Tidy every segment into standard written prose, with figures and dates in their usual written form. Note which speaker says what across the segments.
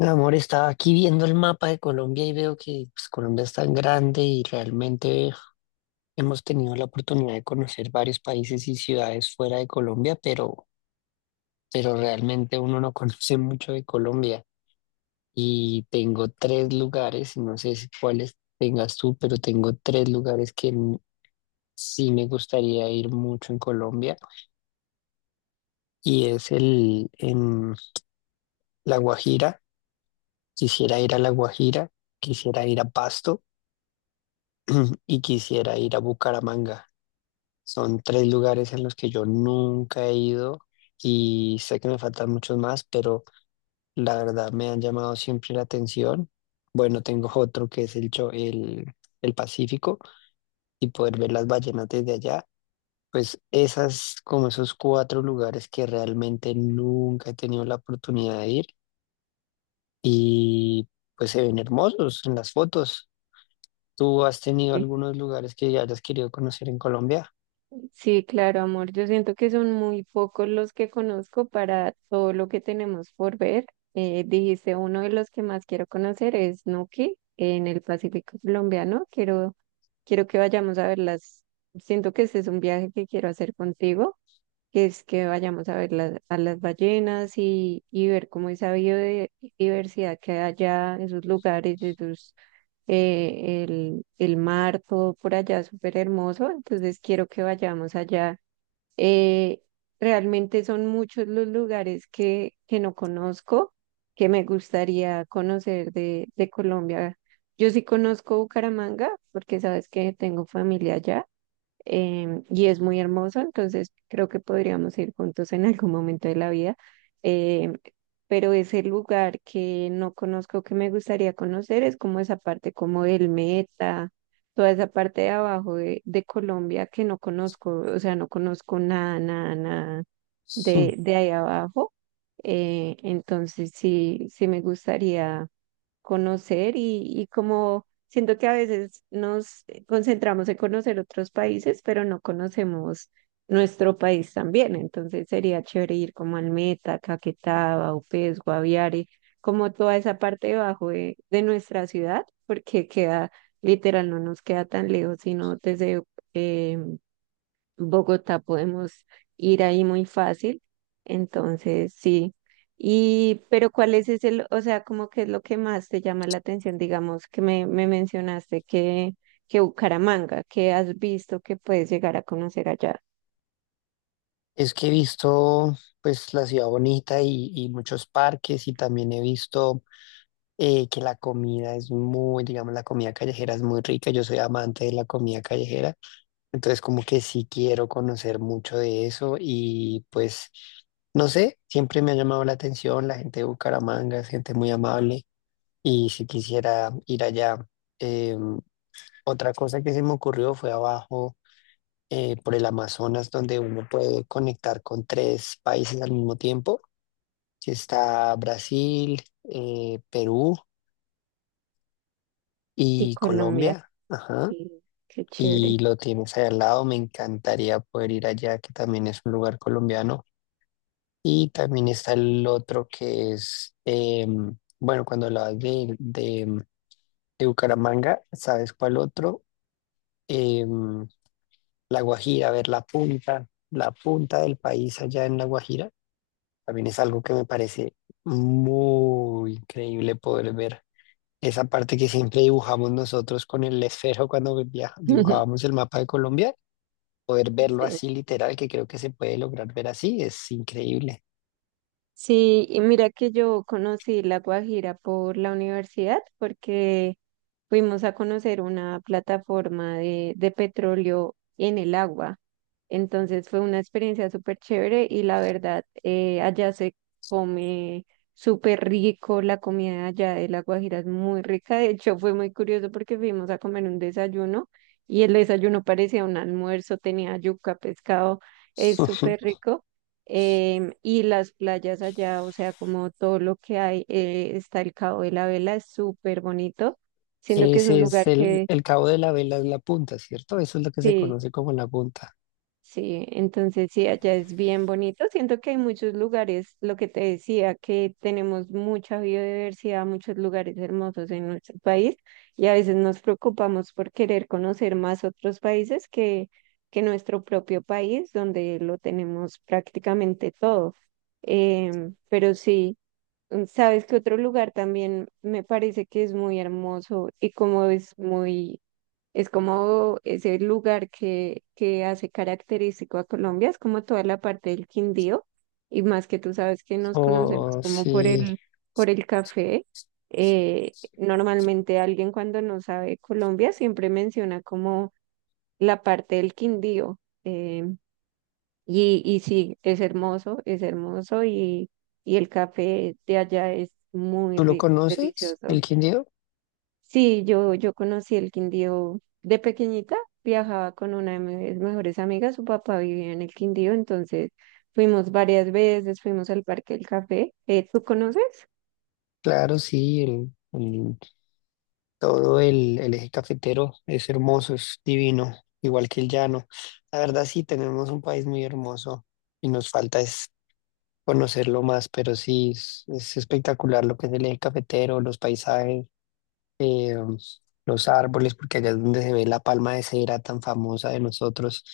Speaker 1: Mi amor, estaba aquí viendo el mapa de Colombia y veo que pues, Colombia es tan grande y realmente hemos tenido la oportunidad de conocer varios países y ciudades fuera de Colombia, pero realmente uno no conoce mucho de Colombia. Y tengo tres lugares, y no sé si cuáles tengas tú, pero tengo tres lugares que sí me gustaría ir mucho en Colombia. Y es el en La Guajira, quisiera ir a La Guajira, quisiera ir a Pasto y quisiera ir a Bucaramanga. Son tres lugares en los que yo nunca he ido y sé que me faltan muchos más, pero la verdad me han llamado siempre la atención. Bueno, tengo otro que es el Pacífico y poder ver las ballenas desde allá. Pues esas, como esos cuatro lugares que realmente nunca he tenido la oportunidad de ir y pues se ven hermosos en las fotos. ¿Tú has tenido
Speaker 2: Sí,
Speaker 1: algunos lugares que hayas querido conocer en Colombia?
Speaker 2: sí, claro, amor. Yo siento que son muy pocos los que conozco para todo lo que tenemos por ver. Dijiste, uno de los que más quiero conocer es Nuki en el Pacífico colombiano. Quiero que vayamos a verlas. Siento que ese es un viaje que quiero hacer contigo, que es que vayamos a ver las, a las ballenas, y ver cómo esa biodiversidad que hay allá, esos lugares, el mar, todo por allá súper hermoso. Entonces quiero que vayamos allá. Eh, Realmente son muchos los lugares que no conozco, que me gustaría conocer de Colombia. Yo sí conozco Bucaramanga porque sabes que tengo familia allá, y es muy hermoso, entonces creo que podríamos ir juntos en algún momento de la vida. em, pero ese lugar que no conozco, que me gustaría conocer, es como esa parte como del Meta, toda esa parte de abajo de Colombia que no conozco, o sea, no conozco nada, nada, nada de, de ahí abajo. Entonces sí, sí me gustaría conocer, y como siento que a veces nos concentramos en conocer otros países, pero no conocemos nuestro país también. Entonces sería chévere ir como Almeta, Caquetá, Vaupés, Guaviare, como toda esa parte de abajo de nuestra ciudad, porque queda, literal, no nos queda tan lejos, sino desde eh, Bogotá podemos ir ahí muy fácil, entonces sí. Y, pero ¿cuál es ese, o sea, como que es lo que más te llama la atención, digamos, que me mencionaste que Bucaramanga, que has visto que puedes llegar a conocer allá
Speaker 1: Es que he visto pues la ciudad bonita y muchos parques y también he visto que la comida es muy, digamos, la comida callejera es muy rica. Yo soy amante de la comida callejera, entonces como que sí quiero conocer mucho de eso y pues no sé, siempre me ha llamado la atención la gente de Bucaramanga, es gente muy amable y si quisiera ir allá. Em, Otra cosa que se me ocurrió fue abajo por el Amazonas, donde uno puede conectar con tres países al mismo tiempo, que está Brasil, Perú
Speaker 2: y
Speaker 1: y
Speaker 2: Colombia?
Speaker 1: Colombia, ajá,
Speaker 2: Sí, qué
Speaker 1: y
Speaker 2: chévere.
Speaker 1: lo tienes ahí al lado, me encantaría poder ir allá, que también es un lugar colombiano, y también está el otro que es, bueno, cuando hablabas de Bucaramanga, ¿sabes cuál otro? Em, La Guajira, a ver, la punta del país allá en La Guajira también es algo que me parece muy increíble poder ver. Esa parte que siempre dibujamos nosotros con el esfero cuando dibujábamos el mapa de Colombia, poder verlo
Speaker 2: Sí.
Speaker 1: así literal, que creo que se puede lograr ver así, es increíble.
Speaker 2: Sí, y mira que yo conocí La Guajira por la universidad porque fuimos a conocer una plataforma de petróleo en el agua. Entonces fue una experiencia súper chévere y la verdad, allá se come súper rico, la comida allá de La Guajira es muy rica. De hecho, fue muy curioso porque fuimos a comer un desayuno y el desayuno parecía un almuerzo, tenía yuca, pescado, es súper rico, y las playas allá, o sea, como todo lo que hay, está el Cabo de la Vela, es súper bonito, siento que es un
Speaker 1: Ese es
Speaker 2: lugar
Speaker 1: el,
Speaker 2: que,
Speaker 1: el cabo de la vela, es la punta, ¿cierto? Eso es lo que se
Speaker 2: sí,
Speaker 1: conoce como la punta.
Speaker 2: sí, entonces sí, allá es bien bonito, siento que hay muchos lugares, lo que te decía, que tenemos mucha biodiversidad, muchos lugares hermosos en nuestro país, y a veces nos preocupamos por querer conocer más otros países que nuestro propio país, donde lo tenemos prácticamente todo. Pero sí. Sabes que otro lugar también me parece que es muy hermoso y como es muy, es como ese lugar que hace característico a Colombia, es como toda la parte del Quindío, y más que tú sabes que nos conocemos
Speaker 1: O
Speaker 2: como
Speaker 1: si
Speaker 2: por el café. Normalmente alguien cuando no sabe Colombia siempre menciona como la parte del Quindío. Y, y sí, es hermoso, es hermoso, y el café de allá es muy
Speaker 1: tú lo
Speaker 2: rico,
Speaker 1: conoces,
Speaker 2: delicioso.
Speaker 1: el Quindío,
Speaker 2: Sí, yo conocí el Quindío de pequeñita, viajaba con una de mis mejores amigas, su papá vivía en el Quindío, entonces fuimos varias veces, fuimos al Parque del Café. Tú conoces?
Speaker 1: claro, sí, el todo, el eje cafetero es hermoso, es divino, igual que el llano. La verdad sí tenemos un país muy hermoso y nos falta es conocerlo más, pero sí es espectacular lo que es el eje cafetero, los paisajes, eh, los árboles, porque allá es donde se ve la palma de cera tan famosa de nosotros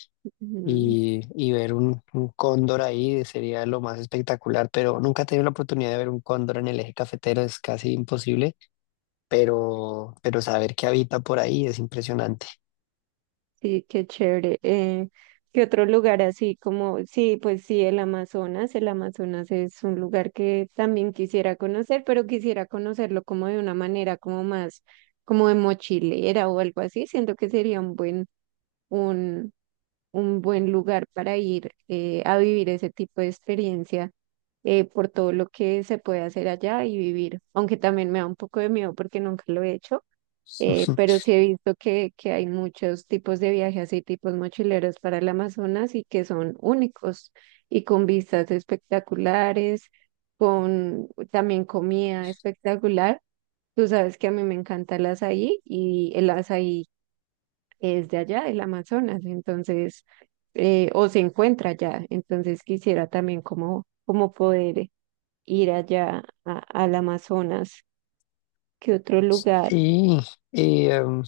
Speaker 2: Ujú.
Speaker 1: y ver un cóndor ahí sería lo más espectacular, pero nunca he tenido la oportunidad de ver un cóndor en el eje cafetero, es casi imposible pero saber que habita por ahí es impresionante.
Speaker 2: Sí, qué chévere. ¿Qué otro lugar así como, sí, pues sí, el Amazonas? El Amazonas es un lugar que también quisiera conocer, pero quisiera conocerlo como de una manera como más, como de mochilera o algo así. Siento que sería un, un buen lugar para ir, a vivir ese tipo de experiencia, por todo lo que se puede hacer allá y vivir. Aunque también me da un poco de miedo porque nunca lo he hecho. Pero sí he visto que hay muchos tipos de viajes y tipos mochileros para el Amazonas y que son únicos y con vistas espectaculares, con también comida espectacular. Tú sabes que a mí me encanta el azaí, y el azaí es de allá, el Amazonas, entonces, o se encuentra allá. Entonces quisiera también como, como poder ir allá al Amazonas. ¿Qué otro lugar?
Speaker 1: Sí y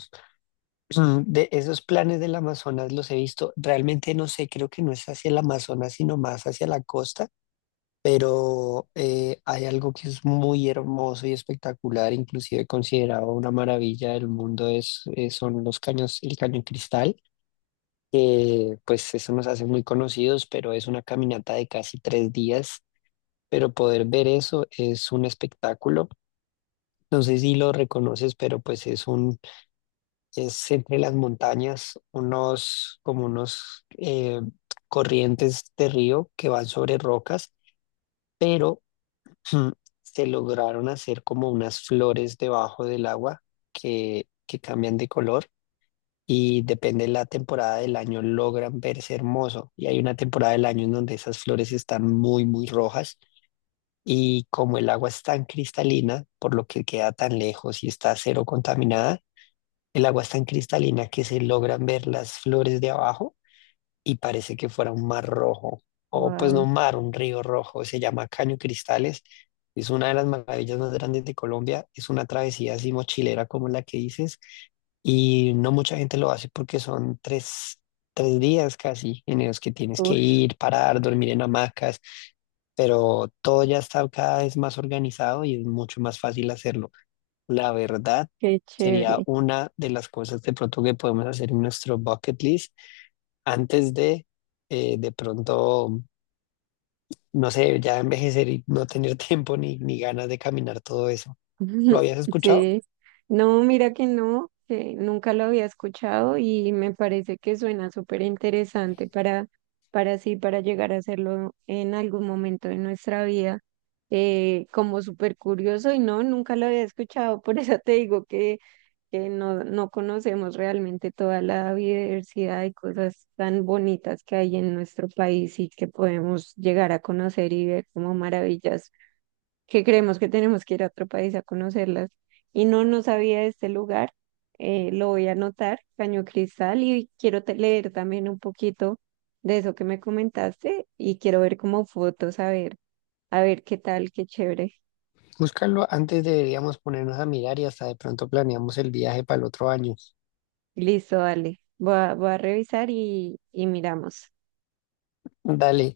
Speaker 1: de esos planes del Amazonas los he visto, realmente no sé, creo que no es hacia el Amazonas, sino más hacia la costa, pero hay algo que es muy hermoso y espectacular, inclusive considerado una maravilla del mundo, es, son los caños, el cañón Cristal, que pues eso nos hace muy conocidos, pero es una caminata de casi tres días, pero poder ver eso es un espectáculo. No sé si lo reconoces, pero pues es un, es entre las montañas unos, como unos corrientes de río que van sobre rocas, pero mm, se lograron hacer como unas flores debajo del agua que cambian de color y depende de la temporada del año logran verse hermoso. Y hay una temporada del año en donde esas flores están muy, muy rojas. Y como el agua es tan cristalina, por lo que queda tan lejos y está cero contaminada, el agua es tan cristalina que se logran ver las flores de abajo y parece que fuera un mar rojo, o pues no
Speaker 2: Wow,
Speaker 1: un mar, un río rojo, se llama Caño Cristales, es una de las maravillas más grandes de Colombia, es una travesía así mochilera como la que dices, y no mucha gente lo hace porque son tres días casi en los que tienes que ir, parar, dormir en hamacas, pero todo ya está cada vez más organizado y es mucho más fácil hacerlo. La verdad
Speaker 2: qué
Speaker 1: sería
Speaker 2: chévere.
Speaker 1: una de las cosas de pronto que podemos hacer en nuestro bucket list antes de pronto, no sé, ya envejecer y no tener tiempo ni ganas de caminar todo eso. ¿Lo habías escuchado?
Speaker 2: Sí, no, mira que no, que nunca lo había escuchado y me parece que suena súper interesante para sí, para llegar a hacerlo en algún momento de nuestra vida, como súper curioso, y no, nunca lo había escuchado, por eso te digo que no, no conocemos realmente toda la diversidad y cosas tan bonitas que hay en nuestro país y que podemos llegar a conocer y ver como maravillas que creemos que tenemos que ir a otro país a conocerlas. Y no, no sabía de este lugar, lo voy a anotar, Caño Cristal, y quiero leer también un poquito de eso que me comentaste, y quiero ver como fotos, a ver qué tal, qué chévere.
Speaker 1: Búscalo antes deberíamos ponernos a mirar y hasta de pronto planeamos el viaje para el otro año.
Speaker 2: Listo, dale. Voy a, voy a revisar y miramos.
Speaker 1: Dale,